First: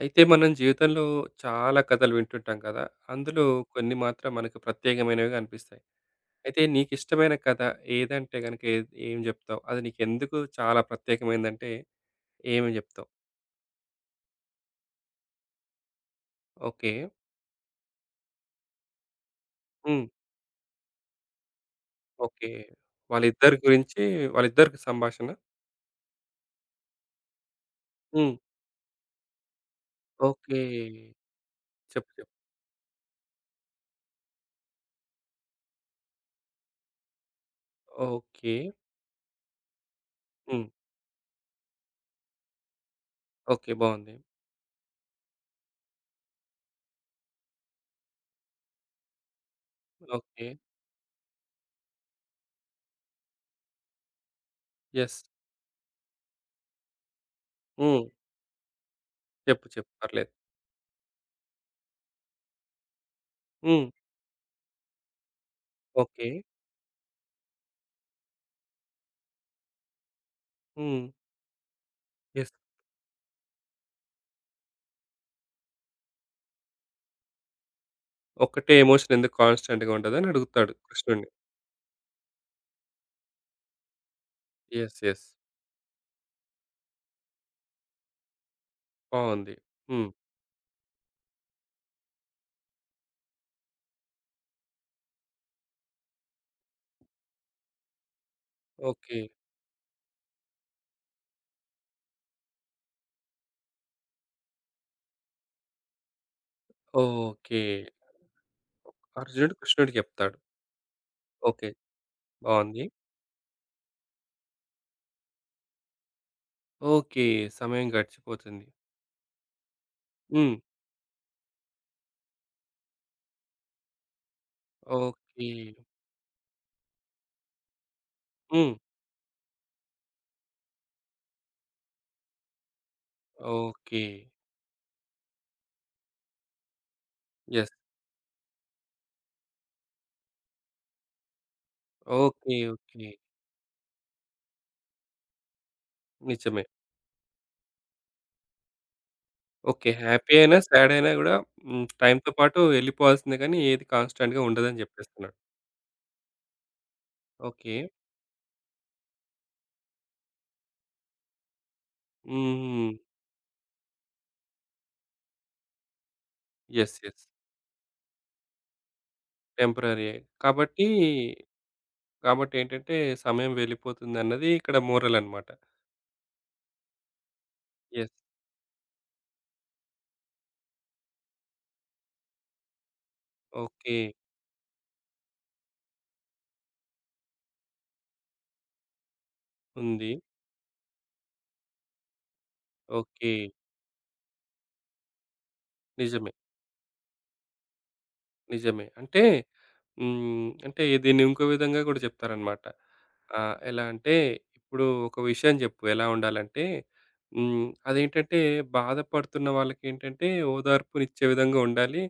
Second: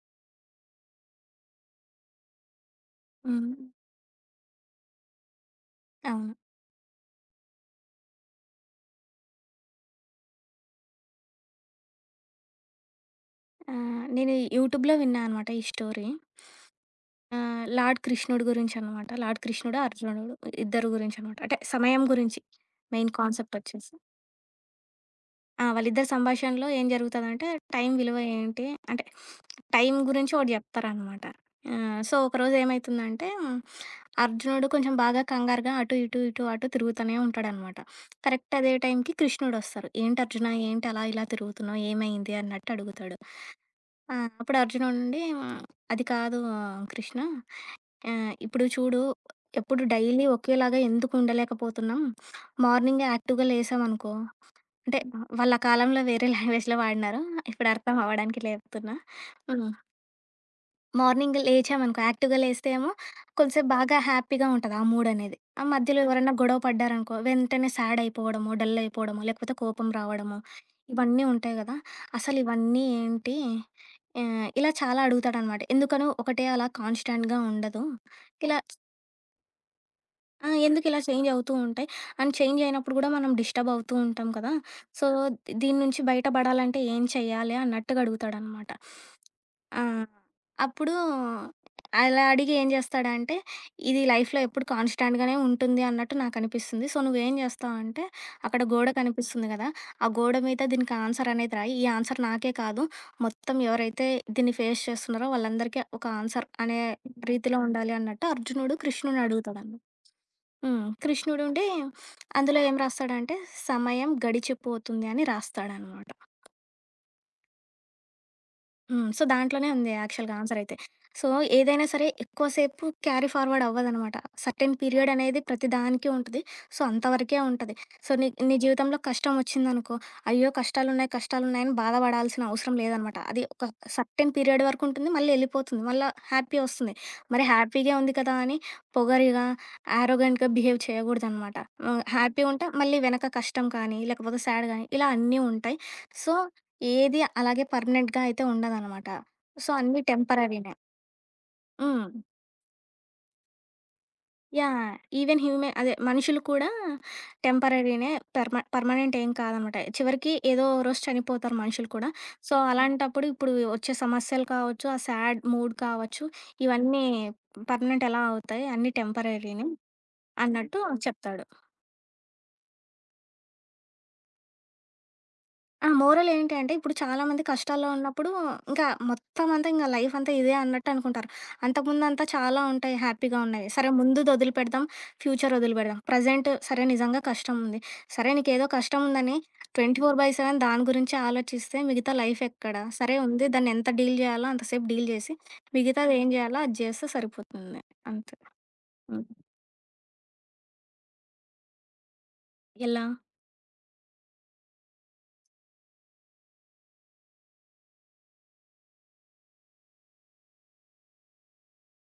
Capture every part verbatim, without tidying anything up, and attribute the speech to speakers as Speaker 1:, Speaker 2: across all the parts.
Speaker 1: అయితే మనం జీవితంలో చాలా కథలు వింటుంటాం కదా! అందులో
Speaker 2: హ్మ్.
Speaker 1: కొన్ని మాత్రం మనకు ప్రత్యేకమైనవిగా అనిపిస్తాయి.
Speaker 2: అవును.
Speaker 1: అయితే నీకిష్టమైన కథ ఏదంటే గనుక ఏ ఏం జెప్తావు? అది నీకెందుకు చాలా ప్రత్యేకమైందంటే ఏమని జెప్తావు?
Speaker 2: ఆహ్, నేను యూట్యూబ్‌లో విన్నా అనమాట ఈ స్టోరీ.
Speaker 1: ఓకే.
Speaker 2: ఆహ్, లార్డ్ కృష్ణుడి గురించనమాట. లార్డ్ కృష్ణుడు,
Speaker 1: హ్మ్.
Speaker 2: అర్జునుడు ఇద్దరు గురించనమాట. అంటే సమయం గురించి
Speaker 1: ఓకే.
Speaker 2: మెయిన్
Speaker 1: వాళ్ళిద్దరి
Speaker 2: కాన్సెప్ట్ వచ్చేసి.
Speaker 1: గురించి వాళ్ళిద్దరికి సంభాషణ.
Speaker 2: ఆ! వాళ్ళిద్దరి సంభాషణలో ఏం జరుగుతదంటే టైం విలువ
Speaker 1: హ్మ్.
Speaker 2: ఏంటి? అంటే టైం గురించి ఒకటి
Speaker 1: ఓకే.
Speaker 2: చెప్తారనమాట. ఆహ్,
Speaker 1: చెప్పు.
Speaker 2: సో,
Speaker 1: చెప్పు.
Speaker 2: ఒకరోజు ఏమైతుందంటే అర్జునుడు కొంచెం బాగా కంగారుగా అటు, ఇటు, ఇటు, అటు తిరుగుతూనే ఉంటాడనమాట.
Speaker 1: ఓకే.
Speaker 2: కరెక్ట్ అదే టైంకి కృష్ణుడొస్తారు. "ఏంటి అర్జున?
Speaker 1: హ్మ్.
Speaker 2: ఏంటి అలా ఇలా తిరుగుతున్నావు? ఏమైంది?" అన్నట్టు అడుగుతాడు.
Speaker 1: ఓకే. బావుంది.
Speaker 2: ఆ! అప్పుడు అర్జునుడుండి అది కాదు ఆ, కృష్ణ ఆహ్, ఇప్పుడు చూడు ఎప్పుడు డైలీ
Speaker 1: ఓకే.
Speaker 2: ఒకేలాగా ఎందుకు ఉండలేకపోతున్నాం. మార్నింగే యాక్టివ్‌గా లేసామనుకో అంటే
Speaker 1: యెస్.
Speaker 2: వాళ్ళ కాలంలో వేరే లాంగ్వేజ్‌లో వాడినారు. ఇప్పుడు అర్థం
Speaker 1: హ్మ్.
Speaker 2: అవ్వడానికి లేపుతున్నా.
Speaker 1: చెప్పు.
Speaker 2: హ్మ్.
Speaker 1: చెప్పు. పర్లేదు.
Speaker 2: మార్నింగ్ లేచామనుకో యాక్టివ్‌గా లేస్తే ఏమో కొంసేపు
Speaker 1: హ్మ్.
Speaker 2: బాగా హ్యాపీగా ఉంటది ఆ మూడ్ అనేది. ఆ మధ్యలో
Speaker 1: ఓకే.
Speaker 2: ఎవరైనా గొడవ పడ్డారనుకో వెంటనే సాడ్ అయిపోవడమో, డల్ అయిపోవడమో, లేకపోతే కోపం రావడమో
Speaker 1: హ్మ్.
Speaker 2: ఇవన్నీ ఉంటాయి గదా! అసలు
Speaker 1: యెస్.
Speaker 2: ఇవన్నీ ఏంటి ఆహ్, ఇలా చాలా అడుగుతాడనమాట. ఎందుకనో ఒకటే అలా కాన్‌స్టాంట్‌గా ఉండదు. ఇలా
Speaker 1: ఒక్కటే ఎమోషన్ ఎందుకు కాన్స్టెంట్‌గా ఉంటదని
Speaker 2: ఆ!
Speaker 1: అడుగుతాడు
Speaker 2: ఎందుకు ఇలా
Speaker 1: కృష్ణుడిని.
Speaker 2: చేంజ్ అవుతూ ఉంటాయి. అండ్ చేంజ్ అయినప్పుడు గూడా మనం డిస్టర్బ్ అవుతూ ఉంటాం కదా!
Speaker 1: యెస్.
Speaker 2: So,
Speaker 1: yes.
Speaker 2: దీని నుంచి బయటపడాలంటే ఏం చేయాలి అన్నట్టుగా అడుగుతాడనమాట.
Speaker 1: బావుంది.
Speaker 2: ఆ!
Speaker 1: హ్మ్.
Speaker 2: అప్పుడు అలా అడిగి ఏం చేస్తాడంటే, ఇది లైఫ్‌లో ఎప్పుడు కాన్‌స్టాంట్‌గానే ఉంటుంది అన్నట్టు నాకనిపిస్తుంది. సో, నువ్వేం చేస్తావంటే, అక్కడ గోడ
Speaker 1: ఓకే.
Speaker 2: కనిపిస్తుంది కదా! ఆ గోడ మీద దీనికి ఆన్సర్ అనేది రాయి. ఈ ఆన్సర్ నాకే కాదు, మొత్తం ఎవరైతే దీన్ని ఫేస్ చేస్తున్నారో వాళ్ళందరికీ ఒక ఆన్సర్ అనే రీతిలో
Speaker 1: ఓకే.
Speaker 2: ఉండాలి అన్నట్టు అర్జునుడు కృష్ణుడిని
Speaker 1: అర్జునుడు
Speaker 2: అడుగుతాడన్నమాట.
Speaker 1: కృష్ణుడికి చెప్తాడు.
Speaker 2: హ్మ్. కృష్ణుడుండి
Speaker 1: ఓకే.
Speaker 2: అందులో ఏం
Speaker 1: బావుంది.
Speaker 2: రాస్తాడంటే, సమయం గడిచిపోతుంది అని రాస్తాడన్నమాట.
Speaker 1: ఓకే. సమయం గడిచిపోతుంది.
Speaker 2: హ్మ్. సో, దాంట్లోనే ఉంది యాక్చువల్‌గా
Speaker 1: హ్మ్.
Speaker 2: ఆన్సరయితే. సో, ఏదైనా సరే ఎక్కువ సేపు క్యారీ ఫార్వర్డ్ అవ్వదనమాట. సర్టెన్ పీరియడనేది
Speaker 1: ఓకే.
Speaker 2: ప్రతి దానికి ఉంటది. సో, అంతవరకే ఉంటది. సో, నీ నీ
Speaker 1: హ్మ్.
Speaker 2: జీవితంలో కష్టమొచ్చిందనుకో, అయ్యో! కష్టాలున్నాయి, కష్టాలున్నాయని బాధపడాల్సిన అవసరం లేదనమాట. అది ఒక
Speaker 1: ఓకే.
Speaker 2: Certain period వరకుంటుంది. మళ్ళీ యెళ్ళిపోతుంది. మళ్ళా హ్యాపీ ఒస్తుంది. మరి
Speaker 1: యెస్.
Speaker 2: హ్యాపీగే ఉంది కదా అని పొగరుగా, యారోగెంట్‌గా బిహేవ్ చేయగూడదనమాట. హ్మ్. Happy
Speaker 1: okay.
Speaker 2: ఉంటే మళ్ళీ
Speaker 1: ఓకే.
Speaker 2: వెనక కష్టం కానీ, లేకపోతే సాడ్ గానీ ఇలా అన్నీ ఉంటాయి. సో
Speaker 1: నిజమే.
Speaker 2: ఏది అలాగే పర్మనెంట్‌గా అయితే ఉండదనమాట. So,
Speaker 1: okay.
Speaker 2: అన్నీ
Speaker 1: హ్యాపీ అయినా,
Speaker 2: టెంపరరీనే.
Speaker 1: సాడ్ అయినా గూడా హ్మ్.
Speaker 2: హ్మ్.
Speaker 1: టైమ్‌తో పాటు ఎళ్ళిపోవాల్సిందే కానీ ఏది కాన్స్టెంట్‌గా ఉండదని
Speaker 2: యాహ్!
Speaker 1: చెప్పేస్తున్నాడు.
Speaker 2: ఈవెన్ హ్యూమె అదే మనుషులు కూడా
Speaker 1: ఓకే.
Speaker 2: టెంపరరీనే పెర్మ పర్మనెంట్ ఏం కాదనమాట. చివరికి ఏదో ఓ రోజు చనిపోతారు మనుషులు కూడా. సో,
Speaker 1: హ్మ్.
Speaker 2: అలాంటప్పుడు ఇప్పుడు వచ్చే సమస్యలు కావచ్చు, ఆ సాడ్ మూడ్ కావచ్చు,
Speaker 1: యెస్.
Speaker 2: ఇవన్నీ
Speaker 1: యెస్.
Speaker 2: పర్మనెంట్ ఎలా అవుతాయి, అన్నీ టెంపరరీనే
Speaker 1: టెంపరరీయే.
Speaker 2: అన్నట్టు
Speaker 1: కాబట్టి
Speaker 2: చెప్తాడు.
Speaker 1: కాబట్టి ఏంటంటే సమయం వెళ్ళిపోతుందన్నది ఇక్కడ మోరల్ అన్నమాట.
Speaker 2: ఆ! మోరల్ ఏంటి అంటే, ఇప్పుడు చాలామంది కష్టాల్లో
Speaker 1: యెస్.
Speaker 2: ఉన్నప్పుడు, ఇంకా మొత్తం అంతా ఇంక లైఫ్ అంతా ఇదే అన్నట్టు అనుకుంటారు. అంతకుముందంతా చాలా ఉంటాయి, హ్యాపీగా ఉన్నాయి. సరే
Speaker 1: ఓకే.
Speaker 2: ముందుది వదిలిపెడదాం, ఫ్యూచర్ వదిలిపెడదాం. ప్రెజెంట్ సరే నిజంగా కష్టం ఉంది. సరే నీకేదో కష్టం ఉందని
Speaker 1: ఉంది.
Speaker 2: ట్వెంటీ ఫోర్ బై సెవెన్ దాని గురించే ఆలోచిస్తే మిగతా లైఫ్ ఎక్కడ? సరే
Speaker 1: ఓకే.
Speaker 2: ఉంది, దాన్ని ఎంత డీల్ చేయాలో అంత సేపు డీల్ చేసి, మిగతాది
Speaker 1: నిజమే.
Speaker 2: ఏం చేయాలో అది చేస్తే సరిపోతుంది. అంతే.
Speaker 1: నిజమే. అంటే
Speaker 2: హ్మ్.
Speaker 1: హ్మ్. అంటే దీన్ని ఇంకో విధంగా కూడా చెప్తారన్నమాట.
Speaker 2: ఎలా?
Speaker 1: ఆహ్, ఎలా అంటే ఇప్పుడు ఒక విషయం చెప్పు ఎలా ఉండాలంటే హ్మ్. అదేంటంటే బాధపడుతున్న వాళ్ళకేంటంటే ఓదార్పునిచ్చే విధంగా ఉండాలి.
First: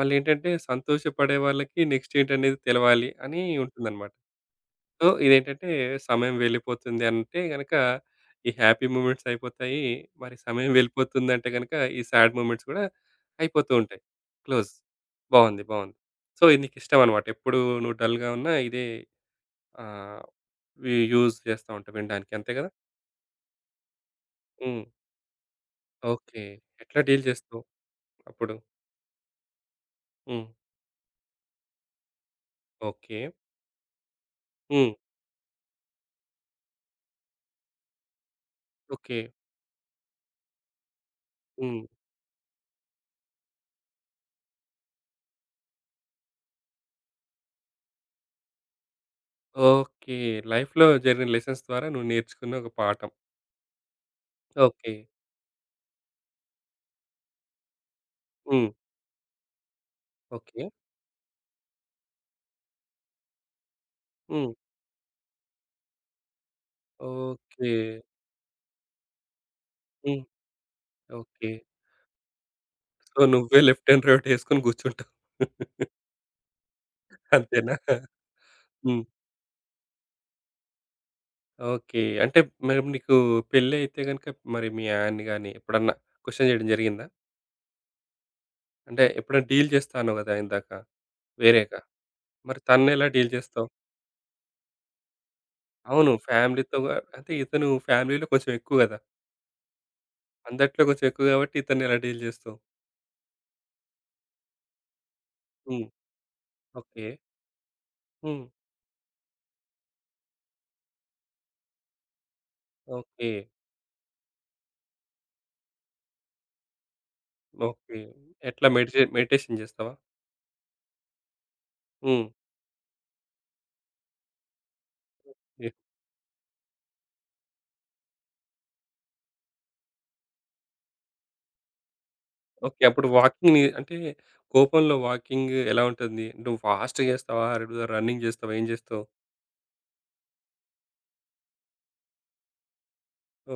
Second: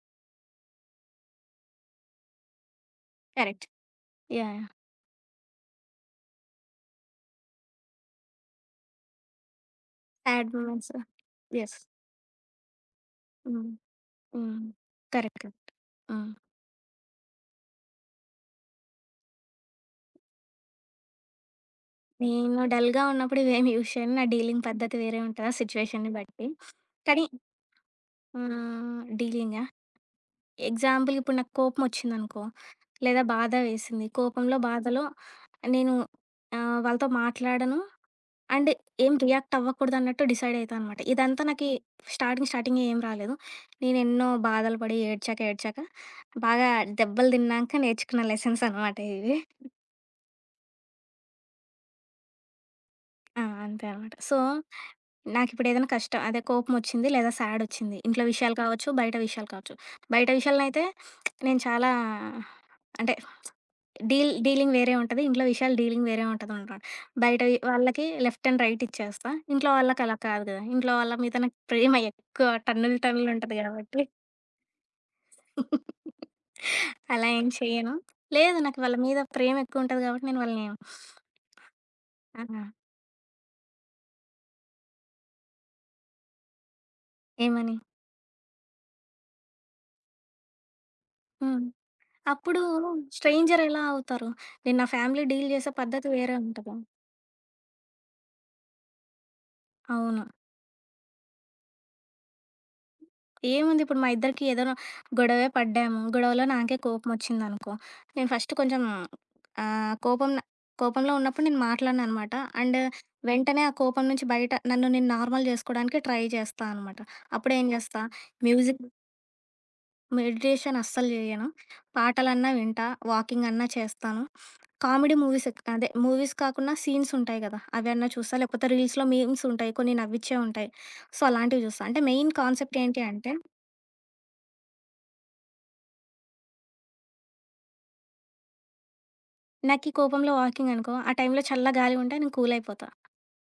Speaker 1: మళ్ళేంటంటే సంతోషపడే వాళ్ళకి నెక్స్ట్ ఏంటనేది తెలవాలి అని
Speaker 2: కరెక్ట్.
Speaker 1: ఉంటుందన్నమాట.
Speaker 2: యాహ్! యాహ్!
Speaker 1: సో, ఇదేంటంటే సమయం వెళ్ళిపోతుంది అంటే గనక, ఈ హ్యాపీ మూమెంట్స్ అయిపోతాయి. మరి
Speaker 2: సాడ్
Speaker 1: సమయం
Speaker 2: మూమెంట్స్.
Speaker 1: వెళ్ళిపోతుందంటే గనక,
Speaker 2: యెస్.
Speaker 1: ఈ సాడ్ మూమెంట్స్ కూడా అయిపోతూ
Speaker 2: హ్మ్.
Speaker 1: ఉంటాయి.
Speaker 2: హ్మ్.
Speaker 1: క్లోజ్.
Speaker 2: కరెక్ట్.
Speaker 1: బావుంది. బావుంది.
Speaker 2: హ్మ్.
Speaker 1: సో, ఇది నీకిష్టం అన్నమాట. ఎప్పుడు నువ్వు డల్‌గా ఉన్నా ఇదే ఆహ్, వి యూజ్ చేస్తా ఉంటావు వినడానికి. అంతే
Speaker 2: నేను
Speaker 1: కదా?
Speaker 2: డల్‌గా ఉన్నప్పుడు ఇవేమి యూజ్ చేయను. నా డీలింగ్
Speaker 1: హ్మ్.
Speaker 2: పద్ధతి వేరే ఉంటది. ఆ సిట్యుయేషన్‌ని
Speaker 1: ఓకే.
Speaker 2: బట్టి.
Speaker 1: ఎట్లా డీల్
Speaker 2: కానీ
Speaker 1: చేస్తావు అప్పుడు?
Speaker 2: హ్మ్. డీలింగా?
Speaker 1: హ్మ్.
Speaker 2: ఎగ్జాంపుల్ ఇప్పుడు నాకు కోపమొచ్చిందనుకో,
Speaker 1: ఓకే.
Speaker 2: లేదా బాధ వేసింది. కోపంలో,
Speaker 1: హ్మ్.
Speaker 2: బాధలో నేను ఆహ్, వాళ్ళతో మాట్లాడను. అండ్ ఏం
Speaker 1: ఓకే.
Speaker 2: రియాక్ట్ అవ్వకూడదన్నట్టు డిసైడ్ అయితా అనమాట. ఇదంతా నాకి
Speaker 1: హ్మ్.
Speaker 2: స్టార్టింగ్, స్టార్టింగే ఏం రాలేదు. నేనెన్నో బాధలు పడి ఏడ్చాక, ఏడ్చాక బాగా దెబ్బలు తిన్నాక నేర్చుకున్న లెసన్స్ అనమాట ఇవి.
Speaker 1: ఓకే. లైఫ్‌లో జరిగిన లెసన్స్ ద్వారా నువ్వు నేర్చుకున్న ఒక పాఠం.
Speaker 2: ఆ! అంతే అనమాట. So,
Speaker 1: okay.
Speaker 2: నాకిప్పుడేదైనా కష్టం అదే కోపమొచ్చింది లేదా సాడొచ్చింది. ఇంట్లో విషయాలు
Speaker 1: హ్మ్.
Speaker 2: కావచ్చు, బయట విషయాలు కావచ్చు. బయట
Speaker 1: ఓకే.
Speaker 2: విషయాలనైతే నేను చాలా అంటే డీల్
Speaker 1: హ్మ్.
Speaker 2: డీలింగ్ వేరే ఉంటది. ఇంట్లో విషయాలు డీలింగ్ వేరే ఉంటదనమాట. బయట వి
Speaker 1: ఓకే.
Speaker 2: వాళ్ళకి లెఫ్ట్ అండ్ రైట్ ఇచ్చేస్తా. ఇంట్లో వాళ్ళకి అలా
Speaker 1: హ్మ్.
Speaker 2: కాదు కదా! ఇంట్లో వాళ్ళ మీద
Speaker 1: ఓకే.
Speaker 2: నాకు ప్రేమ ఎక్కువ టన్నులు
Speaker 1: సో,
Speaker 2: టన్నులుంటది
Speaker 1: నువ్వే లెఫ్ట్
Speaker 2: కాబట్టి
Speaker 1: అండ్ రైట్ యేసుకొని గూర్చుంటావు.
Speaker 2: అలా ఏం
Speaker 1: అంతేనా?
Speaker 2: చెయ్యను. లేదు నాకు వాళ్ళ
Speaker 1: హ్మ్.
Speaker 2: మీద ప్రేమ ఎక్కువుంటది కాబట్టి నేను వాళ్ళని
Speaker 1: ఓకే. అంటే
Speaker 2: ఆహ్,
Speaker 1: మరి నీకు పెళ్లయితే గనుక మరి మీ ఆయన్ని గాని ఎప్పుడన్నా క్వెషన్ జేయడం జరిగిందా?
Speaker 2: ఏమని
Speaker 1: అంటే ఎప్పుడైనా డీల్ చేస్తా అన్నావు గదా! ఇందాక
Speaker 2: హ్మ్.
Speaker 1: వేరేగా.
Speaker 2: అప్పుడు
Speaker 1: మరి తనెలా డీల్
Speaker 2: స్ట్రేంజర్
Speaker 1: జేస్తావు?
Speaker 2: ఎలా అవుతారు? నేను నా ఫ్యామిలీ డీల్ చేసే పద్ధతి
Speaker 1: అవును.
Speaker 2: వేరే ఉంటది.
Speaker 1: ఫ్యామిలీతో గా అంటే ఇతను ఫ్యామిలీలో కొంచెం ఎక్కువ గదా!
Speaker 2: అవును.
Speaker 1: అందట్లో కొంచెం ఎక్కువ గాబట్టి ఇతన్నెలా డీల్ జేస్తావు?
Speaker 2: ఏముంది ఇప్పుడు మా ఇద్దరికి ఏదైనా గొడవే
Speaker 1: హ్మ్.
Speaker 2: పడ్డాము. గొడవలో నాకే
Speaker 1: ఓకే.
Speaker 2: కోపమొచ్చిందనుకో, నేను
Speaker 1: హ్మ్.
Speaker 2: ఫస్ట్ కొంచెం ఆహ్, కోపం కోపంలో ఉన్నప్పుడు నేను మాట్లాడననమాట. And
Speaker 1: okay.
Speaker 2: వెంటనే ఆ కోపం నుంచి బయట నన్ను నేను నార్మల్ చేసుకోవడానికి ట్రై చేస్తా అనమాట. అప్పుడేం
Speaker 1: ఓకే.
Speaker 2: చేస్తా
Speaker 1: ఎట్లా
Speaker 2: మ్యూజిక్
Speaker 1: మెడిటే మెడిటేషన్ జేస్తావా?
Speaker 2: మెడిటేషన్ అస్సలు చేయను.
Speaker 1: హ్మ్.
Speaker 2: పాటలన్నా వింటా, వాకింగ్ అన్నా చేస్తాను. కామెడీ మూవీస్ ఎక్ అదే మూవీస్ కాకున్నా సీన్స్ ఉంటాయి కదా! అవన్నా చూస్తా. లేకపోతే రీల్స్‌లో మీమ్స్ ఉంటాయి. కొన్ని నవ్విచ్చే ఉంటాయి. సో, అలాంటివి చూస్తా. అంటే మెయిన్ కాన్సెప్ట్
Speaker 1: ఓకే.
Speaker 2: ఏంటి
Speaker 1: అప్పుడు
Speaker 2: అంటే,
Speaker 1: వాకింగ్‌ని అంటే కోపంలో వాకింగ్ ఎలా ఉంటుంది? నువ్వు ఫాస్ట్‌గా చేస్తావా? రెగ్యులర్ రన్నింగ్ చేస్తావా? ఏం చేస్తావు?
Speaker 2: నాకీ కోపంలో వాకింగ్ అనుకో, ఆ టైంలో చల్ల గాలి ఉంటే నేను కూల్ అయిపోతా.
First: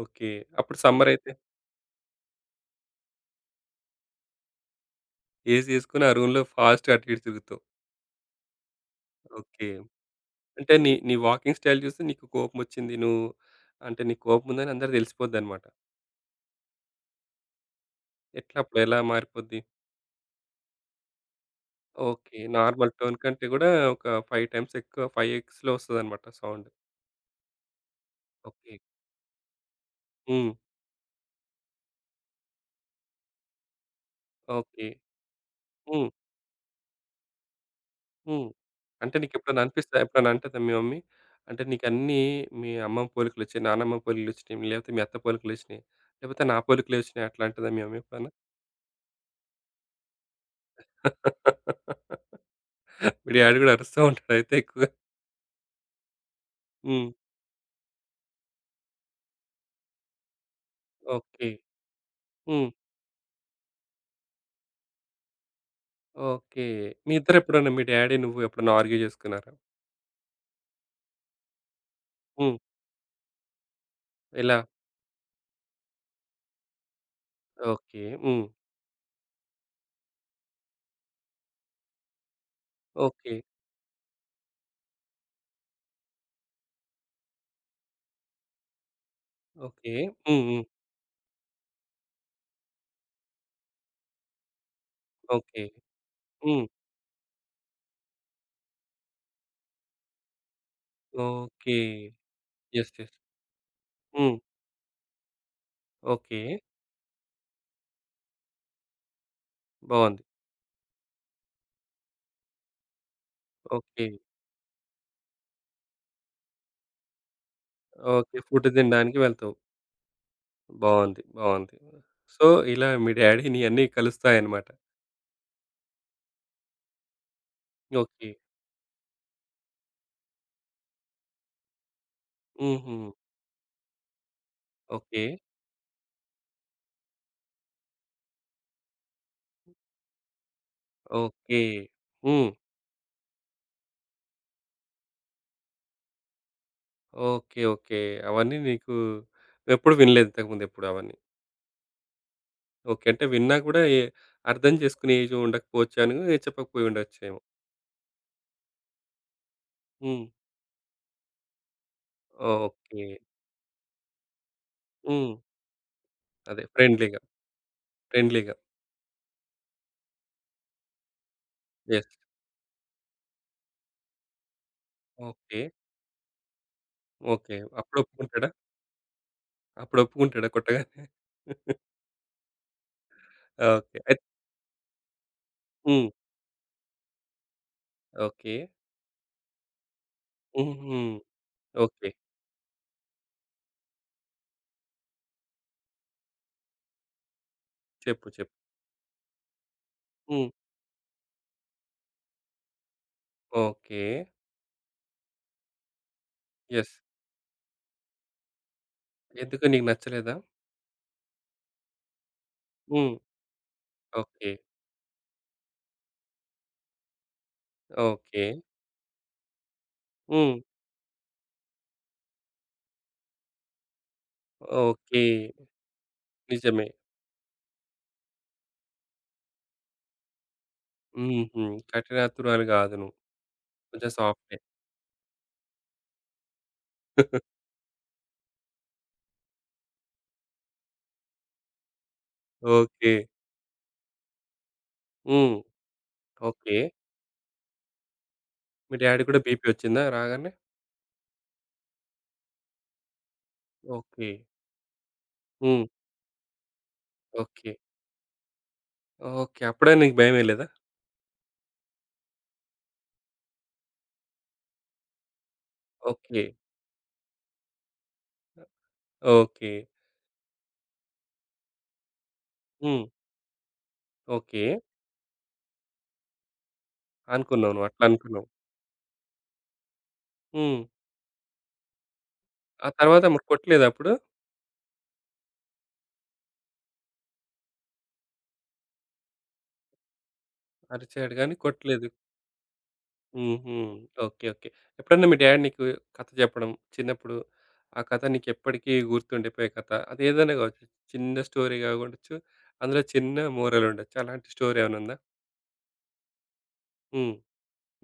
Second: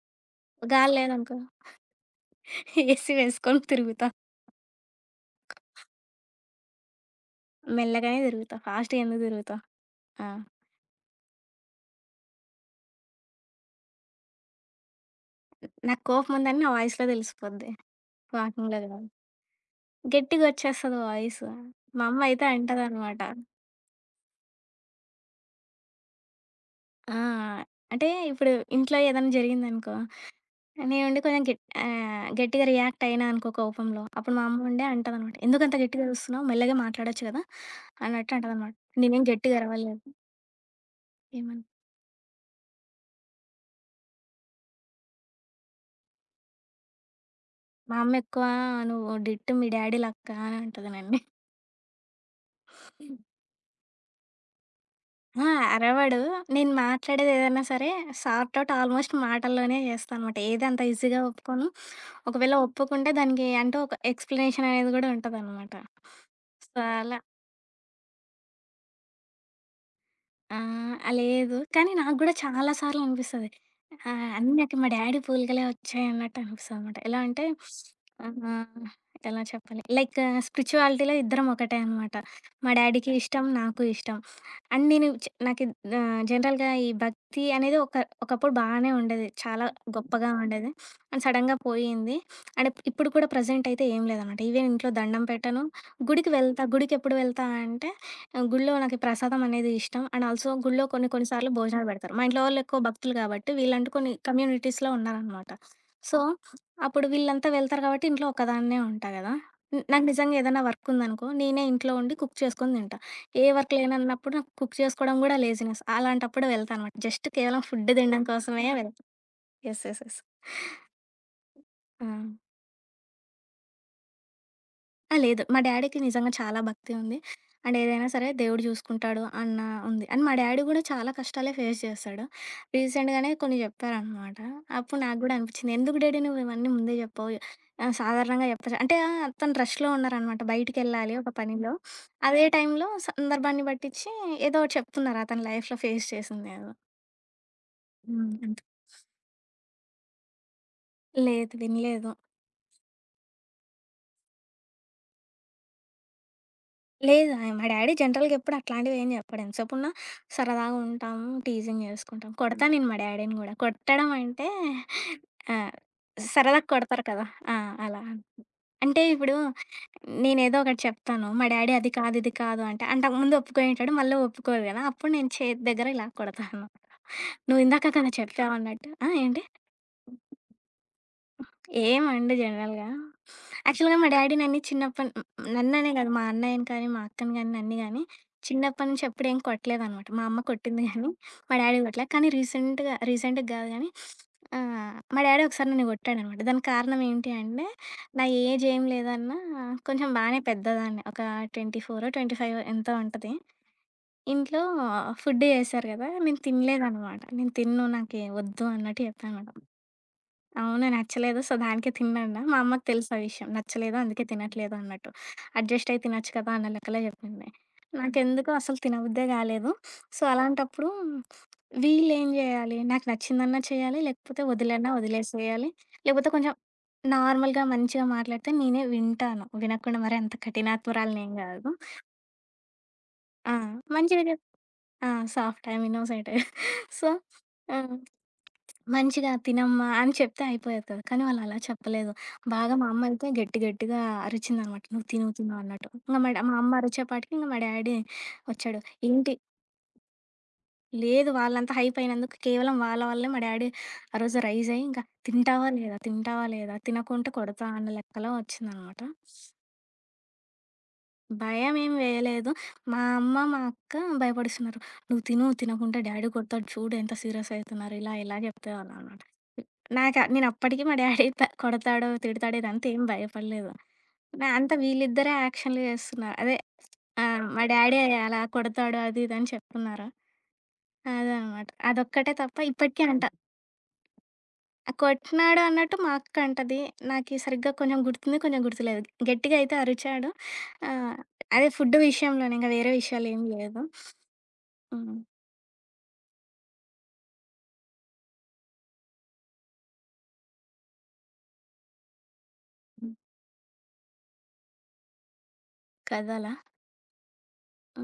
Speaker 1: ఓకే. అప్పుడు
Speaker 2: గాలి
Speaker 1: సమ్మర్ అయితే
Speaker 2: లేదనుకో ఏసీ వేసుకొని తిరుగుతా.
Speaker 1: ఏసీ ఏసుకొని ఆ రూమ్‌లో ఫాస్ట్‌గా అటు ఇటు తిరుగుతావు.
Speaker 2: మెల్లగానే తిరుగుతా. ఫాస్ట్‌గా ఎందుకు తిరుగుతా?
Speaker 1: ఓకే.
Speaker 2: ఆ!
Speaker 1: అంటే నీ నీ వాకింగ్ స్టైల్ చూసి నీకు కోపమొచ్చింది. నువ్వు అంటే నీకు కోపం ఉందని అందరికి తెలిసిపోద్దనమాట.
Speaker 2: నాకు కోపం ఉందని నా వాయిస్‌లో తెలిసిపోద్ది.
Speaker 1: ఎట్లా అప్పుడు
Speaker 2: వాకింగ్‌లో
Speaker 1: ఎలా
Speaker 2: కాదు.
Speaker 1: మారిపోద్ది?
Speaker 2: గట్టిగొచ్చేస్తది వాయిసు. మా అమ్మ
Speaker 1: ఓకే.
Speaker 2: అయితే
Speaker 1: నార్మల్ టోన్
Speaker 2: అంటదనమాట.
Speaker 1: కంటే కూడా ఒక ఐదు టైమ్స్ ఎక్కువ, ఐదు ఎక్స్‌లో వస్తదనమాట సౌండ్.
Speaker 2: ఆ! అంటే ఇప్పుడు
Speaker 1: ఓకే.
Speaker 2: ఇంట్లో ఏదైనా జరిగిందనుకో,
Speaker 1: హ్మ్.
Speaker 2: నేనుండి కొంచెం గెట్ ఆహ్, గట్టిగా రియాక్ట్ అయినా అనుకో కోపంలో, అప్పుడు మా అమ్మ ఉండే
Speaker 1: ఓకే.
Speaker 2: అంటదనమాట, "ఎందుకంత గట్టిగా
Speaker 1: హ్మ్.
Speaker 2: అరుస్తున్నావు? మెల్లగా మాట్లాడొచ్చు కదా!" అన్నట్టు
Speaker 1: హ్మ్.
Speaker 2: అంటదనమాట.
Speaker 1: అంటే
Speaker 2: నేనేం గట్టిగా
Speaker 1: నీకెప్పుడైనా అనిపిస్తదా?
Speaker 2: అరవలేదు.
Speaker 1: ఎప్పుడైనా అంటదా మీ మమ్మీ? అంటే
Speaker 2: ఏమని,
Speaker 1: నీకన్నీ మీ అమ్మమ్మ పోలికలొచ్చినాయి, నానమ్మ పోలికలొచ్చినాయి, లేకపోతే మీ అత్త పోలికలొచ్చినాయి, లేకపోతే నా పోలికలే వచ్చినాయి అట్లా అంటదా మీ
Speaker 2: మా
Speaker 1: మమ్మీ
Speaker 2: అమ్మ
Speaker 1: ఎప్పుడన్నా?
Speaker 2: ఎక్కువ "నువ్వు డిట్టో మీ డాడీ లెక్క" అని అంటది నన్ని.
Speaker 1: మీ డ్యాడీ గూడా అరుస్తా ఉంటాడయితే ఎక్కువగా.
Speaker 2: ఆ! అరవడు. నేను
Speaker 1: హ్మ్.
Speaker 2: మాట్లాడేది ఏదైనా సరే సార్ట్ ఔట్ ఆల్మోస్ట్ మాటల్లోనే చేస్తా అనమాట. ఏది అంత ఈజీగా
Speaker 1: ఓకే.
Speaker 2: ఒప్పుకోను. ఒకవేళ
Speaker 1: హ్మ్.
Speaker 2: ఒప్పుకుంటే దానికి అంటూ ఒక ఎక్స్‌ప్లనేషన్ అనేది కూడా ఉంటదనమాట.
Speaker 1: ఓకే.
Speaker 2: సో,
Speaker 1: మీ
Speaker 2: అలా.
Speaker 1: ఇద్దరెప్పుడన్నా మీ డ్యాడీ నువ్వు ఎప్పుడన్నా ఆర్గ్యూ చేసుకున్నారా?
Speaker 2: ఆ! ఆ! లేదు. కానీ నాకు గూడా
Speaker 1: హ్మ్.
Speaker 2: చాలా సార్లు అనిపిస్తది. ఆహ్, అన్నీ
Speaker 1: ఎలా?
Speaker 2: నాకు మా డ్యాడీ పోలికలే వచ్చాయన్నట్టు అనిపిస్తదనమాట. ఎలా అంటే
Speaker 1: ఓకే. హ్మ్.
Speaker 2: ఆహ్, ఎలా చెప్పాలి? లైక్ స్పిరిచువాలిటీలో ఇద్దరం ఒకటే అనమాట. మా డ్యాడీకి
Speaker 1: ఓకే.
Speaker 2: ఇష్టం, నాకు ఇష్టం. అండ్ నేను చ్ నాకు ఆహ్, జనరల్‌గా ఈ భక్తి అనేది ఒక ఒకప్పుడు బానే ఉండేది. చాలా
Speaker 1: ఓకే.
Speaker 2: గొప్పగా
Speaker 1: హ్మ్. హ్మ్.
Speaker 2: ఉండేది. అండ్ సడెన్‌గా పోయింది. అండ్ ఇప్పుడు కూడా ప్రెజెంట్ అయితే ఏం లేదనమాట. ఈవెన్ ఇంట్లో దండం
Speaker 1: ఓకే.
Speaker 2: పెట్టను. గుడికి
Speaker 1: హ్మ్.
Speaker 2: వెళ్తా. గుడికెప్పుడు వెళ్తా అంటే గుడిలో నాకు ఈ ప్రసాదం అనేది ఇష్టం. అండ్ ఆల్సో గుడిలో కొన్ని కొన్ని సార్లు
Speaker 1: ఓకే.
Speaker 2: భోజనాలు పెడతారు. మా ఇంట్లో వాళ్ళు ఎక్కువ
Speaker 1: యెస్.
Speaker 2: భక్తులు
Speaker 1: యెస్.
Speaker 2: కాబట్టి వీళ్ళంటూ కొన్ని
Speaker 1: హ్మ్.
Speaker 2: కమ్యూనిటీస్‌లో ఉన్నారనమాట. So,
Speaker 1: okay.
Speaker 2: అప్పుడు వీళ్ళంతా వెళ్తారు కాబట్టి ఇంట్లో ఒక్కదాన్నే ఉంటా కదా! హ్మ్. నాకు
Speaker 1: బావుంది.
Speaker 2: నిజంగా ఏదైనా వర్క్ ఉందనుకో, నేనే ఇంట్లో ఉండి కుక్ చేసుకొని తింటా. ఏ వర్క్
Speaker 1: ఓకే.
Speaker 2: లేనన్నప్పుడు నాకు కుక్ చేసుకోవడం కూడా లేజినెస్. అలాంటప్పుడు వెళ్తా అనమాట. జస్ట్ కేవలం ఫుడ్ తినడం
Speaker 1: ఓకే.
Speaker 2: కోసమే
Speaker 1: ఫుడ్
Speaker 2: వెళ్తా.
Speaker 1: తినడానికి వెళ్తావు.
Speaker 2: యెస్. యెస్. యెస్.
Speaker 1: బావుంది. బావుంది.
Speaker 2: ఆ!
Speaker 1: సో, ఇలా మీ డ్యాడీ నీయన్నీ కలుస్తాయన్నమాట.
Speaker 2: ఆ! లేదు. మా డ్యాడీకి నిజంగా చాలా భక్తి ఉంది. అండ్ ఏదైనా సరే
Speaker 1: ఓకే.
Speaker 2: దేవుడు చూసుకుంటాడు అన్న ఉంది. అండ్ మా డ్యాడీ గూడా చాలా కష్టాలే ఫేస్ చేశాడు.
Speaker 1: హుహు.
Speaker 2: రీసెంట్‌గానే కొన్ని చెప్పారనమాట. అప్పుడు నాకు
Speaker 1: ఓకే.
Speaker 2: గూడా అనిపిచ్చింది. ఎందుకు డ్యాడీ నువ్వు ఇవన్నీ ముందే చెప్పావు? ఆహ్, సాధారణంగా చెప్పచ్చు. అంటే ఆహ్, తను రష్‌లో ఉన్నారనమాట. బయటికెళ్ళాలి ఒక
Speaker 1: ఓకే.
Speaker 2: పనిలో. అదే
Speaker 1: హ్మ్.
Speaker 2: టైంలో సందర్భాన్ని బట్టిచ్చి ఏదో ఒకటి చెప్తున్నారు. అతని లైఫ్‌లో ఫేస్ చేసిందేదో.
Speaker 1: ఓకే. ఓకే.
Speaker 2: హ్మ్.
Speaker 1: అవన్నీ నీకు నువ్వెప్పుడు వినలేదు ఇంతకుముందెప్పుడు అవన్నీ.
Speaker 2: లేదు వినలేదు.
Speaker 1: ఓకే. అంటే విన్నా కూడా ఏ అర్థం చేసుకునే ఏజ్ ఉండకపోవచ్చు అని చెప్పకపోయి
Speaker 2: లేదు.
Speaker 1: ఉండొచ్చేమో.
Speaker 2: ఆయ మా డ్యాడీ జనరల్‌గా ఎప్పుడు అట్లాంటివేం చెప్పడు. ఎంతసేపున్నా
Speaker 1: హ్మ్.
Speaker 2: సరదాగా ఉంటాము, టీజింగ్ చేసుకుంటాం. కొడతా అంతే. నేను మా
Speaker 1: ఓకే.
Speaker 2: డ్యాడీని గూడా. కొట్టడం అంటే
Speaker 1: హ్మ్.
Speaker 2: ఆహ్,
Speaker 1: అదే
Speaker 2: సరదాగా కొడతారు
Speaker 1: ఫ్రెండ్లీగా.
Speaker 2: కదా! ఆ! అలా.
Speaker 1: ఫ్రెండ్లీగా.
Speaker 2: అంటే ఇప్పుడు నేనేదో ఒకటి చెప్తాను. మా డ్యాడీ అది
Speaker 1: యెస్.
Speaker 2: కాదు, ఇది కాదు అంటే అంతకుముందు ఒప్పుకునేటోడు మళ్ళీ ఒప్పుకోరు గదా! అప్పుడు నేను
Speaker 1: ఓకే.
Speaker 2: చేతి దగ్గర ఇలా కొడతా అన్నమాట.
Speaker 1: ఓకే.
Speaker 2: నువ్వు ఇందాక
Speaker 1: అప్పుడు
Speaker 2: కదా
Speaker 1: ఒప్పుకుంటాడా?
Speaker 2: చెప్పావన్నట్టు. ఆ! ఏంటి?
Speaker 1: అప్పుడు ఒప్పుకుంటాడా కొట్టగానే?
Speaker 2: ఏమండి జనరల్‌గా. యాక్చువల్‌గా
Speaker 1: ఓకే.
Speaker 2: మా
Speaker 1: అయిత్
Speaker 2: డ్యాడీ నన్ని చిన్నప్పటి నన్ననే
Speaker 1: హ్మ్.
Speaker 2: కాదు మా అన్నయ్యని కానీ, మా అక్కని గానీ, నన్ని గానీ
Speaker 1: ఓకే.
Speaker 2: చిన్నప్పటి నుంచి ఎప్పుడేం కొట్టలేదనమాట. మా అమ్మ కొట్టింది
Speaker 1: హుహు.
Speaker 2: గానీ, మా డ్యాడీ కొట్టలే.
Speaker 1: ఓకే.
Speaker 2: కానీ రీసెంట్‌గా రీసెంట్‌గా కాదు గానీ ఆహ్, మా డ్యాడీ ఒకసారి నన్ను కొట్టాడనమాట. దానికి కారణం ఏంటి అంటే, నా
Speaker 1: చెప్పు. చెప్పు.
Speaker 2: ఏజ్ ఏం లేదన్నా కొంచెం బానే
Speaker 1: హ్మ్.
Speaker 2: పెద్దదాన్ని. ఒక ఇరవై నాలుగు, ఇరవై ఐదు ఎంతో ఉంటది.
Speaker 1: ఓకే.
Speaker 2: ఇంట్లో ఫుడ్ చేశారు కదా! నేను
Speaker 1: యెస్.
Speaker 2: తినలేదనమాట. నేను తినను నాకు వద్దు అన్నట్టు చెప్పాననమాట.
Speaker 1: ఎందుకు నీకు నచ్చలేదా?
Speaker 2: అవును. నచ్చలేదు. సో, దానికే తిననన్నా. మా అమ్మకి తెలుసు
Speaker 1: హ్మ్.
Speaker 2: ఆ విషయం. నచ్చలేదు అందుకే
Speaker 1: ఓకే.
Speaker 2: తినట్లేదు అన్నట్టు. అడ్జస్ట్ అయ్యి తినొచ్చు కదా! అన్న లెక్కలో చెప్పింది. హ్మ్.
Speaker 1: ఓకే.
Speaker 2: నాకెందుకో అసలు తినబుద్దే గాలేదు. సో,
Speaker 1: హ్మ్.
Speaker 2: అలాంటప్పుడు వీళ్ళేం జేయాలి? నాకు నచ్చిందన్నా చేయాలి, లేకపోతే వదిలన్నా
Speaker 1: ఓకే.
Speaker 2: వదిలేసేయాలి. లేకపోతే కొంచెం
Speaker 1: నిజమే.
Speaker 2: నార్మల్‌గా మంచిగా మాట్లాడితే నేనే వింటాను. వినకుండా మరి అంత కఠినాత్మురాలినేం
Speaker 1: హుహు.
Speaker 2: గాదు.
Speaker 1: కఠినాతురాలు గాదు నువ్వు.
Speaker 2: ఆ!
Speaker 1: కొంచెం
Speaker 2: మంచిగా చెప్
Speaker 1: సాఫ్టే.
Speaker 2: ఆ! సాఫ్ట్ ఆమె ఇన్నోసెంటే. సో ఆ! మంచిగా తినమ్మా అని చెప్తే అయిపోయేది కదా! కానీ వాళ్ళు అలా చెప్పలేదు. బాగా మా అమ్మ
Speaker 1: ఓకే.
Speaker 2: అయితే గట్టి గట్టిగా అరిచిందనమాట. "నువ్వు తిను తిను"
Speaker 1: హ్మ్.
Speaker 2: అన్నట్టు. ఇంగ మా డా మా
Speaker 1: ఓకే.
Speaker 2: అమ్మ అరిచేపాటికి ఇంగ మా డ్యాడీ వచ్చాడు.
Speaker 1: మీ డ్యాడీ
Speaker 2: "ఏంటి
Speaker 1: కూడా బీపీ వచ్చిందా రాగానే?
Speaker 2: లేదు వాళ్ళంతా హైప్ అయినందుకు కేవలం వాళ్ళ వల్లే" మా డ్యాడీ ఆ
Speaker 1: ఓకే.
Speaker 2: రోజు రైజ్ అయ్యి ఇంకా "తింటావా
Speaker 1: హ్మ్.
Speaker 2: లేదా? తింటావా లేదా? తినకుంటే కొడతా"
Speaker 1: ఓకే.
Speaker 2: అన్న లెక్కలో వచ్చిందనమాట.
Speaker 1: ఓకే. అప్పుడే నీకు భయమేయలేదా?
Speaker 2: భయమేం వేయలేదు. మా అమ్మ, మా అక్క భయపడిస్తున్నారు. "నువ్వు తిను, తినకుంటే డ్యాడీ
Speaker 1: ఓకే.
Speaker 2: కొడతాడు చూడు ఎంత సీరియస్ అయితున్నారు" ఇలా ఇలా చెప్పేవాళ్ళనమాట.
Speaker 1: ఓకే.
Speaker 2: నాకా నేనప్పటికి మా డ్యాడీ త కొడతాడో, తిడతాడో ఇదంతా ఏం
Speaker 1: హ్మ్.
Speaker 2: భయపడలేదు. నా
Speaker 1: ఓకే.
Speaker 2: అంతా వీళ్ళిద్దరే యాక్షన్‌లు చేస్తున్నారు. అదే ఆ! మా
Speaker 1: అనుకున్నావు నువ్వు
Speaker 2: డ్యాడీ
Speaker 1: అట్లా
Speaker 2: అలా
Speaker 1: అనుకున్నావు.
Speaker 2: కొడతాడు అది ఇది అని చెప్తున్నారు.
Speaker 1: హ్మ్.
Speaker 2: అదనమాట. అదొక్కటే తప్ప
Speaker 1: ఆ
Speaker 2: ఇప్పటికి
Speaker 1: తర్వాత
Speaker 2: అంట
Speaker 1: మరి కొట్టలేదా అప్పుడు?
Speaker 2: ఆ! కొట్టినాడు అన్నట్టు మా అక్క అంటది. నాకీ సరిగ్గా కొంచెం గుర్తుంది, కొంచెం గుర్తులేదు. గట్టిగా అయితే అరిచాడు. ఆహ్,
Speaker 1: అరిచాడు గానీ
Speaker 2: అదే ఫుడ్
Speaker 1: కొట్టలేదు.
Speaker 2: విషయంలోనే ఇంక వేరే విషయాలేమి
Speaker 1: హుహు.
Speaker 2: లేదు.
Speaker 1: ఓకే. ఓకే.
Speaker 2: హ్మ్.
Speaker 1: ఎప్పుడన్నా మీ డ్యాడ్ నీకు కథ చెప్పడం చిన్నప్పుడు, ఆ కథ నీకెప్పటికీ గుర్తుండిపోయే కథ అదేదైనా కావచ్చు. చిన్న స్టోరీ కాకుండొచ్చు. అందులో
Speaker 2: హ్మ్.
Speaker 1: చిన్న మోరల్ ఉండొచ్చు. అలాంటి స్టోరీ ఏమైనా ఉందా?
Speaker 2: కథలా?
Speaker 1: హ్మ్.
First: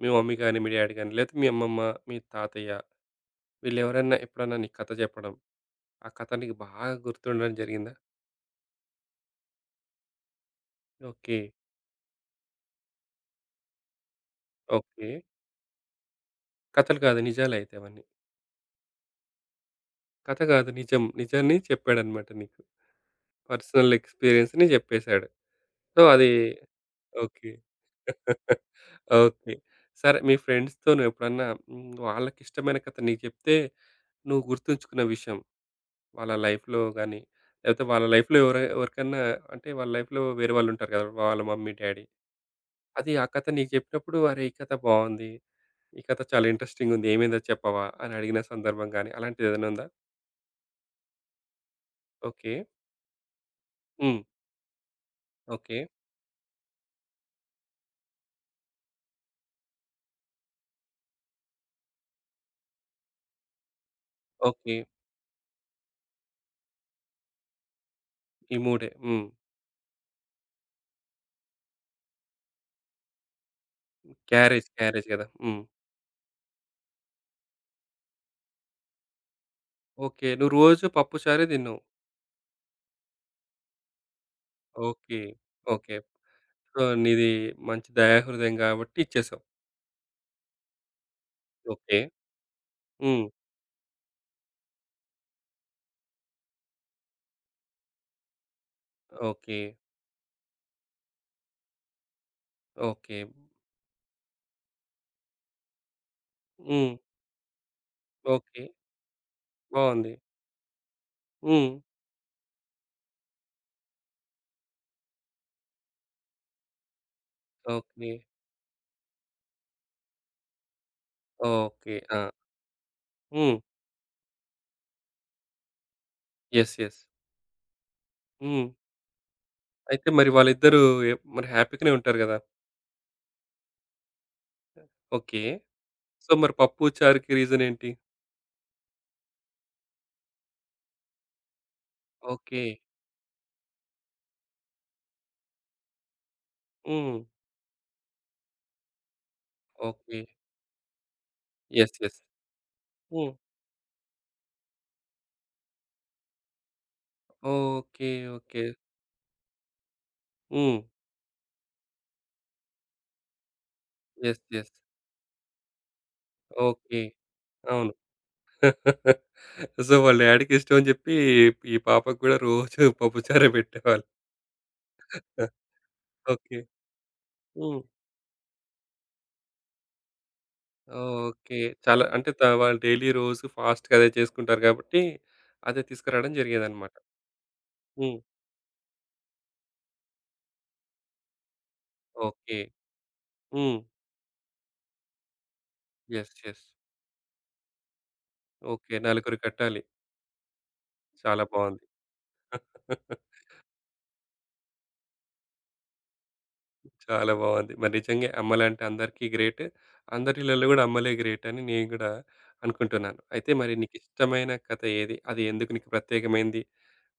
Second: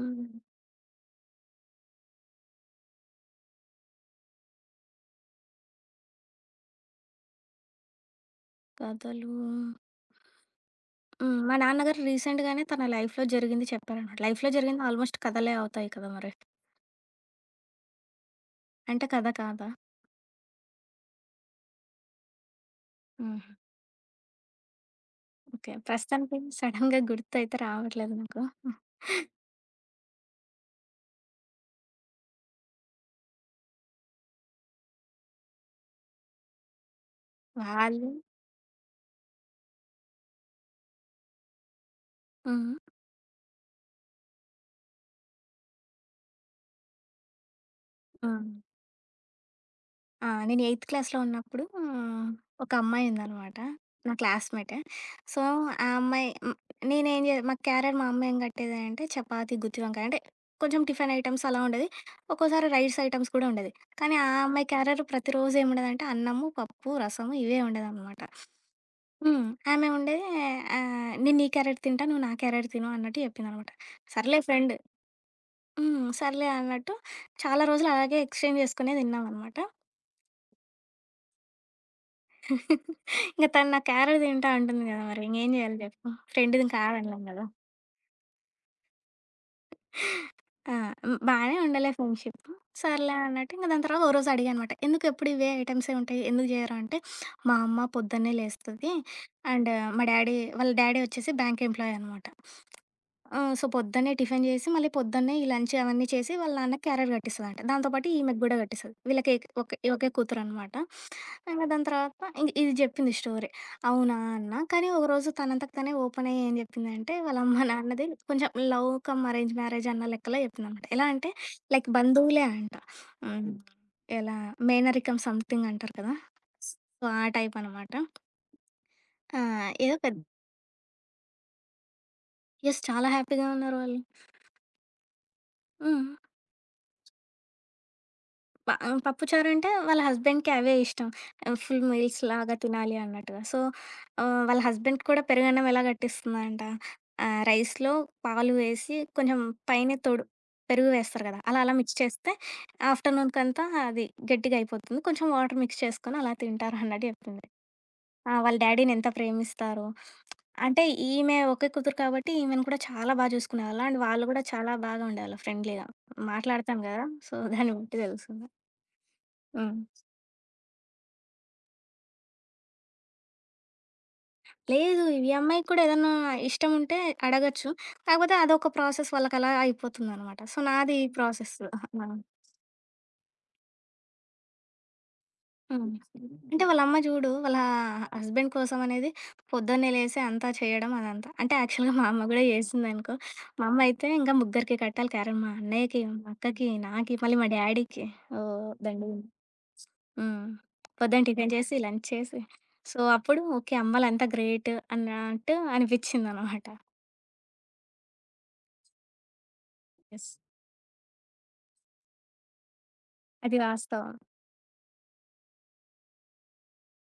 Speaker 1: మీ మమ్మీ గాని, మీ డ్యాడీ గాని లేకపోతే మీ అమ్మమ్మ, మీ తాతయ్య వీళ్ళెవరన్నా ఎప్పుడన్నా నీకు కథ చెప్పడం, ఆ కథ నీకు బాగా గుర్తుండడం జరిగిందా?
Speaker 2: కథలు హ్మ్.
Speaker 1: ఓకే.
Speaker 2: మా నాన్నగారు రీసెంట్‌గానే తన లైఫ్‌లో జరిగింది చెప్పారనమాట. లైఫ్‌లో జరిగింది
Speaker 1: ఓకే.
Speaker 2: ఆల్మోస్ట్ కథలే అవుతాయి కదా మరి!
Speaker 1: కథలు కాదు నిజాలే అయితే అవన్నీ.
Speaker 2: అంటే కథ కాదా?
Speaker 1: కథ కాదు నిజం. నిజాన్ని చెప్పాడన్నమాట నీకు.
Speaker 2: హుహు.
Speaker 1: పర్సనల్ ఎక్స్‌పీరియన్స్‌ని చెప్పేసాడు.
Speaker 2: ఓకే.
Speaker 1: సో, అది
Speaker 2: ప్రస్తుతానికి సడెన్‌గా
Speaker 1: ఓకే.
Speaker 2: గుర్తయితే రావట్లేదు నాకు.
Speaker 1: ఓకే. సరే మీ ఫ్రెండ్స్‌తో నువ్వెప్పుడన్నా హ్మ్, వాళ్ళకిష్టమైన కథ నీకు చెప్తే నువ్వు గుర్తుంచుకున్న విషయం వాళ్ళ లైఫ్‌లో గాని, లేకపోతే వాళ్ళ
Speaker 2: వాళ్ళు
Speaker 1: లైఫ్‌లో ఎవరై ఎవరికన్నా అంటే వాళ్ళ లైఫ్‌లో వేరే వాళ్ళుంటారు కదా! వాళ్ళ మమ్మీ, డ్యాడీ.
Speaker 2: హ్మ్.
Speaker 1: అది ఆ కథ నీకు చెప్పినప్పుడు అరే! ఈ కథ బావుంది. ఈ కథ చాలా ఇంట్రెస్టింగుంది. ఏమైందో చెప్పవా? అని అడిగిన
Speaker 2: హ్మ్.
Speaker 1: సందర్భం గాని అలాంటిదేదైనా ఉందా?
Speaker 2: ఆ! నేను ఎయిత్ క్లాస్‌లో ఉన్నప్పుడు ఆ,
Speaker 1: ఓకే.
Speaker 2: ఒక అమ్మాయి ఉందనమాట. నా
Speaker 1: హ్మ్.
Speaker 2: క్లాస్‌మేటే. So,
Speaker 1: okay.
Speaker 2: ఆ అమ్మాయి హ్మ్, నేనేం జే మా క్యారియర్ మా అమ్మ ఏం కట్టేదంటే చపాతీ, గుత్తి వంకాయ అంటే కొంచెం టిఫిన్ ఐటెమ్స్ అలా ఉండేది. ఒక్కోసారి రైస్ ఐటెమ్స్ కూడా ఉండేది. కానీ ఆ అమ్మాయి
Speaker 1: ఓకే.
Speaker 2: క్యారియర్ ప్రతిరోజు ఏముండేదంటే అన్నము, పప్పు, రసము ఇవే ఉండేదనమాట.
Speaker 1: ఈ మూడే. హ్మ్.
Speaker 2: హ్మ్. ఆమె ఉండేది ఆహ్, "నేను నీ క్యారెట్ తింటా. నువ్వు నా క్యారెట్ తిను" అన్నట్టు చెప్పిందనమాట. సర్లే
Speaker 1: క్యారేజ్,
Speaker 2: ఫ్రెండ్
Speaker 1: క్యారేజ్ కదా! హ్మ్.
Speaker 2: హ్మ్. సర్లే అన్నట్టు చాలా రోజులు అలాగే ఎక్స్‌చేంజ్ చేసుకునే తిన్నామనమాట.
Speaker 1: ఓకే. నువ్వు రోజు పప్పు చారే తిన్నావు.
Speaker 2: ఇంక తను నా క్యారట్ తింటా అంటుంది గదా!
Speaker 1: ఓకే.
Speaker 2: మరి ఇంగేం జేయాలి
Speaker 1: ఓకే.
Speaker 2: జెప్పు? ఫ్రెండ్‌ది
Speaker 1: సో,
Speaker 2: కాదనలేం
Speaker 1: నీది
Speaker 2: గదా!
Speaker 1: మంచి దయాహృదయం గాబట్టి ఇచ్చేసావు.
Speaker 2: ఆ! హ్మ్. బానే ఉండేలే
Speaker 1: ఓకే.
Speaker 2: ఫ్రెండ్‌షిప్. సర్లే
Speaker 1: హ్మ్.
Speaker 2: అన్నట్టు ఇంక దాని తర్వాత ఓ రోజు అడిగా అనమాట. "ఎందుకు ఎప్పుడు ఇవే ఐటెమ్సే ఉంటాయి? ఎందుకు జేయరు?" అంటే, "మా అమ్మ పొద్దున్నే లేస్తది.
Speaker 1: ఓకే.
Speaker 2: అండ్ మా డ్యాడీ వాళ్ళ డ్యాడీ వచ్చేసి బ్యాంక్ ఎంప్లాయీ అనమాట.
Speaker 1: ఓకే.
Speaker 2: ఆ! సో, పొద్దున్నే టిఫిన్ చేసి, మళ్ళీ పొద్దున్నే ఈ లంచ్ అవన్నీ చేసి, వాళ్ళ నాన్నకి
Speaker 1: హ్మ్.
Speaker 2: క్యారేట్ కట్టిస్తదంట. దాంతో పాటు ఈమెకి గూడా
Speaker 1: ఓకే.
Speaker 2: కట్టిస్తది. వీళ్ళకి ఏక్ ఒకే ఒకే
Speaker 1: బావుంది.
Speaker 2: కూతురనమాట. ఇంగ
Speaker 1: హ్మ్.
Speaker 2: దాని తర్వాత ఇంక ఇది చెప్పింది స్టోరీ. అవునా అన్నా, కానీ ఒకరోజు తనంతట తనే ఓపెన్ అయ్యి ఏం చెప్పిందంటే, వాళ్ళ అమ్మ నాన్నది
Speaker 1: ఓకే.
Speaker 2: కొంచెం లవ్ కమ్ అరేంజ్ మ్యారేజ్ అన్న లెక్కలో చెప్పిందనమాట. ఎలా అంటే, లైక్
Speaker 1: ఓకే. ఆ!
Speaker 2: బంధువులే అంట. హ్మ్.
Speaker 1: హ్మ్.
Speaker 2: ఎలా మేనరికం సంథింగ్ అంటారు కదా!
Speaker 1: యెస్. యెస్.
Speaker 2: సో, ఆ టైపనమాట.
Speaker 1: హ్మ్.
Speaker 2: ఆ! ఏదో
Speaker 1: అయితే
Speaker 2: పెద్ద
Speaker 1: మరి వాళ్ళిద్దరూ ఎ మరి హ్యాపీగానే ఉంటారు గదా!
Speaker 2: యెస్. చాలా హ్యాపీగా ఉన్నారు వాళ్ళు.
Speaker 1: ఓకే.
Speaker 2: హ్మ్.
Speaker 1: సో, మరి పప్పు, చారుకి రీజనేంటి?
Speaker 2: ప ఆహ్, పప్పుచారు అంటే వాళ్ళ హస్బెండ్‌కి అవే ఇష్టం. ఆహ్, ఫుల్ మీల్స్ లాగా
Speaker 1: ఓకే.
Speaker 2: తినాలి అన్నట్టుగా. సో, ఆహ్, వాళ్ళ హస్బెండ్‌కి కూడా పెరుగన్నం ఎలా గట్టిస్తుందంట,
Speaker 1: హ్మ్.
Speaker 2: ఆహ్, రైస్‌లో పాలు వేసి కొంచెం పైన
Speaker 1: ఓకే.
Speaker 2: తొడు పెరుగు వేస్తారు కదా! అలా అలా
Speaker 1: యెస్.
Speaker 2: Mix
Speaker 1: yes.
Speaker 2: చేస్తే
Speaker 1: హ్మ్.
Speaker 2: ఆఫ్టర్‌నూన్‌కంతా అది గట్టిగా అయిపోతుంది. కొంచెం వాటర్ మిక్స్ చేసుకొని అలా తింటారు అన్నట్టు చెప్పింది.
Speaker 1: ఓకే.
Speaker 2: ఆ! వాళ్ళ
Speaker 1: ఓకే.
Speaker 2: డ్యాడీని ఎంత ప్రేమిస్తారో.
Speaker 1: హ్మ్.
Speaker 2: అంటే ఈమె ఒకే కూతురు కాబట్టి ఈమెను కూడా చాలా బాగా చూసుకునేవాళ్ళు. అండ్ వాళ్ళు
Speaker 1: యెస్.
Speaker 2: కూడా
Speaker 1: యెస్.
Speaker 2: చాలా బాగా ఉండేవాళ్ళు ఫ్రెండ్లీగా. మాట్లాడతాను
Speaker 1: ఓకే.
Speaker 2: కదా! సో, దాన్ని
Speaker 1: అవును.
Speaker 2: బట్టి తెలిసింది.
Speaker 1: సో,
Speaker 2: హ్మ్.
Speaker 1: వాళ్ళ డ్యాడీకి ఇష్టం అని చెప్పి, ఈ పాపకు కూడా రోజు పప్పుచారే పెట్టేవాళ్ళు.
Speaker 2: లేదు. ఈ అమ్మాయికి కూడా ఏదన్నా
Speaker 1: ఓకే.
Speaker 2: ఇష్టం ఉంటే అడగొచ్చు.
Speaker 1: హ్మ్.
Speaker 2: కాకపోతే అదొక ప్రాసెస్ వాళ్ళకలా అయిపోతుందనమాట. సో, నాది ఈ ప్రాసెస్.
Speaker 1: ఓకే. చాలా
Speaker 2: నా
Speaker 1: అంటే త వాళ్ళు డైలీ రోజు ఫాస్ట్‌గా అదే చేసుకుంటారు కాబట్టి, అదే
Speaker 2: హ్మ్.
Speaker 1: తీసుకురావడం
Speaker 2: అంటే
Speaker 1: జరిగేదన్నమాట.
Speaker 2: వాళ్ళమ్మ చూడు వాళ్ళ
Speaker 1: హ్మ్.
Speaker 2: హస్బెండ్ కోసం అనేది పొద్దున్నే లేసి అంతా చేయడం అదంతా. అంటే యాక్చువల్‌గా మా అమ్మ గూడా
Speaker 1: ఓకే.
Speaker 2: చేసిందనుకో. మా
Speaker 1: హ్మ్.
Speaker 2: అమ్మ అయితే ఇంకా ముగ్గురికి కట్టాలి క్యారట్. మా అన్నయ్యకి, మా
Speaker 1: యెస్. యెస్.
Speaker 2: అక్కకి, నాకి, మళ్ళీ మా డ్యాడీకి. ఓహ్!
Speaker 1: ఓకే.
Speaker 2: దండిగుంది.
Speaker 1: నలుగురు కట్టాలి.
Speaker 2: హ్మ్. పొద్దున
Speaker 1: చాలా
Speaker 2: టిఫిన్ చేసి,
Speaker 1: బావుంది.
Speaker 2: లంచ్ చేసి సో, అప్పుడు ఓకే. అమ్మలంతా గ్రేట్ అన్నట్టు అనిపిచ్చిందనమాట.
Speaker 1: చాలా బావుంది. మరి నిజంగే అమ్మలంటే అందరికీ గ్రేట్.
Speaker 2: యెస్.
Speaker 1: అందరి ఇళ్లలో కూడా అమ్మలే గ్రేట్ అని నేను కూడా అనుకుంటున్నాను. అయితే
Speaker 2: అది
Speaker 1: మరి
Speaker 2: వాస్తవం.
Speaker 1: నీకిష్టమైన కథ ఏది? అది ఎందుకు నీకు ప్రత్యేకమైంది?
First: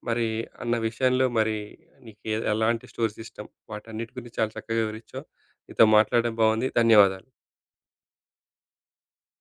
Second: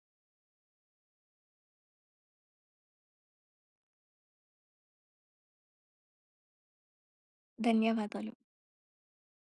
Speaker 1: మరి అన్న విషయంలో మరి నీకు ఏ- ఎలాంటి స్టోరీస్ ఇష్టం వాటన్నిటి గురించి చాలా చక్కగా వివరించావు నీతో మాట్లాడడం బాగుంది ధన్యవాదాలు
Speaker 2: ధన్యవాదాలు.